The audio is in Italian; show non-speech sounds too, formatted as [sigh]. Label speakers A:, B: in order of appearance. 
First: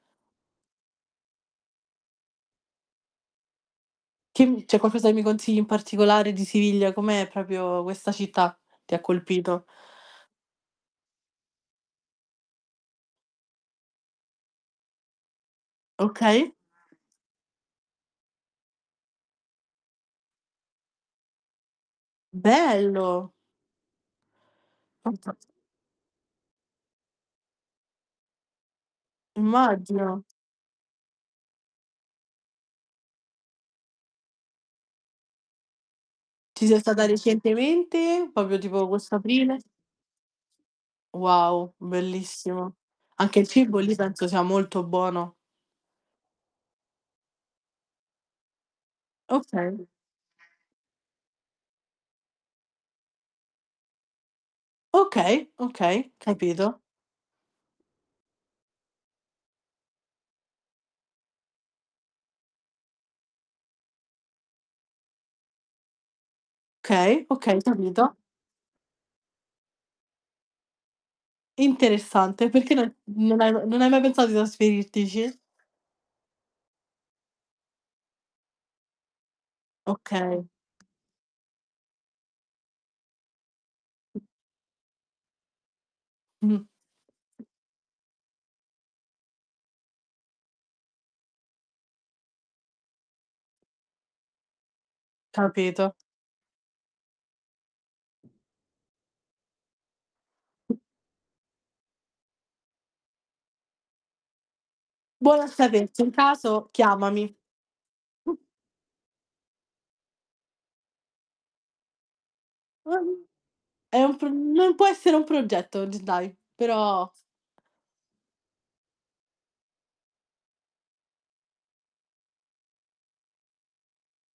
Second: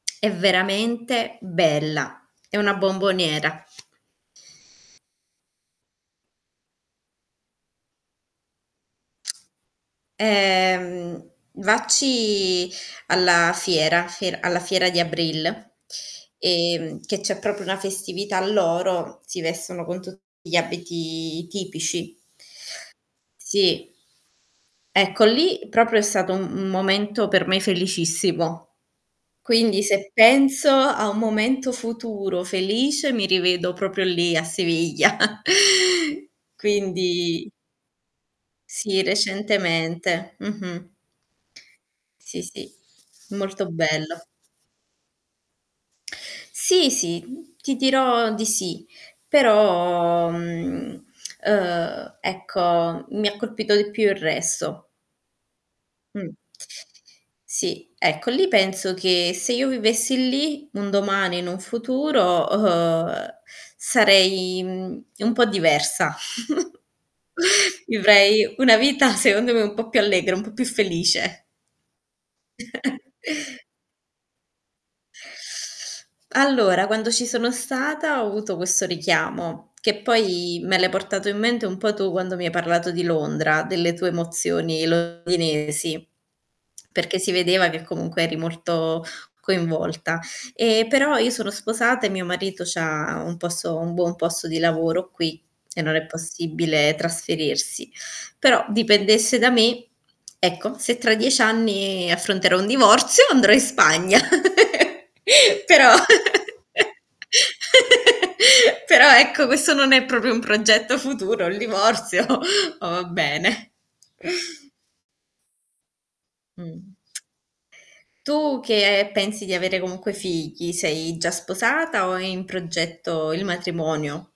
A: [smacks lips] È veramente bella, è una bomboniera.
B: [unintelligible] C'è qualcosa che mi consigli in particolare di Siviglia? Com'è proprio questa città? Ti ha colpito?
A: Ehm, vacci alla fiera fie alla fiera di Abril,
B: Okay.
A: ehm, che c'è proprio una festività loro, si vestono con tutti gli abiti tipici.
B: Bello.
A: Sì. Ecco,
B: [unintelligible]
A: lì, proprio è stato un un momento per me felicissimo, quindi se
B: Immagino.
A: penso a un momento futuro felice mi rivedo proprio lì, a Siviglia. [chuckles]
B: Ci sei stata
A: Quindi
B: recentemente? Proprio tipo
A: Sì,
B: questo aprile?
A: recentemente. Mh-mh.
B: Wow,
A: Sì, sì.
B: bellissima. Anche il
A: Molto
B: cibo lì
A: bello.
B: penso sia molto buono.
A: [smacks lips] Sì, sì. Ti dirò di sì,
B: Okay.
A: però mh, ehm, ecco, mi ha colpito di più il resto.
B: Okay, okay,
A: Mh.
B: capito.
A: Sì, ecco. Lì penso che, se io vivessi lì, un domani in un futuro, uhm, sarei, mhmm, un po' diversa. [giggles]
B: Okay, okay, capito.
A: Vivrei una vita secondo me un po' più allegra, un po' più felice.
B: Interessante, perché non
A: [chuckles]
B: non hai m non hai mai pensato di trasferirtici?
A: Allora, quando ci sono stata ho avuto questo richiamo, che
B: Okay.
A: poi me l'hai portato in mente un po' tu quando mi hai parlato di Londra, delle tue emozioni londinesi,
B: Mh.
A: perché si vedeva che comunque eri molto coinvolta. E però io sono sposata e mio marito c'ha un posto un buon posto di lavoro qui, e
B: Capito.
A: non è possibile trasferirsi. Però, dipendesse da me, ecco, se tra 10 anni affronterò un divorzio andrò in Spagna. [giggles]
B: Buono a
A: Però
B: sapersi,
A: [laughs]
B: in caso chiamami.
A: Però ecco, questo non è proprio un progetto futuro, il divorzio. Ma va
B: [unintelligible]
A: bene.
B: È un pro non può essere un progetto og dai,
A: Mh.
B: però
A: Tu che pensi di avere comunque figli, sei già sposata o è in progetto il matrimonio?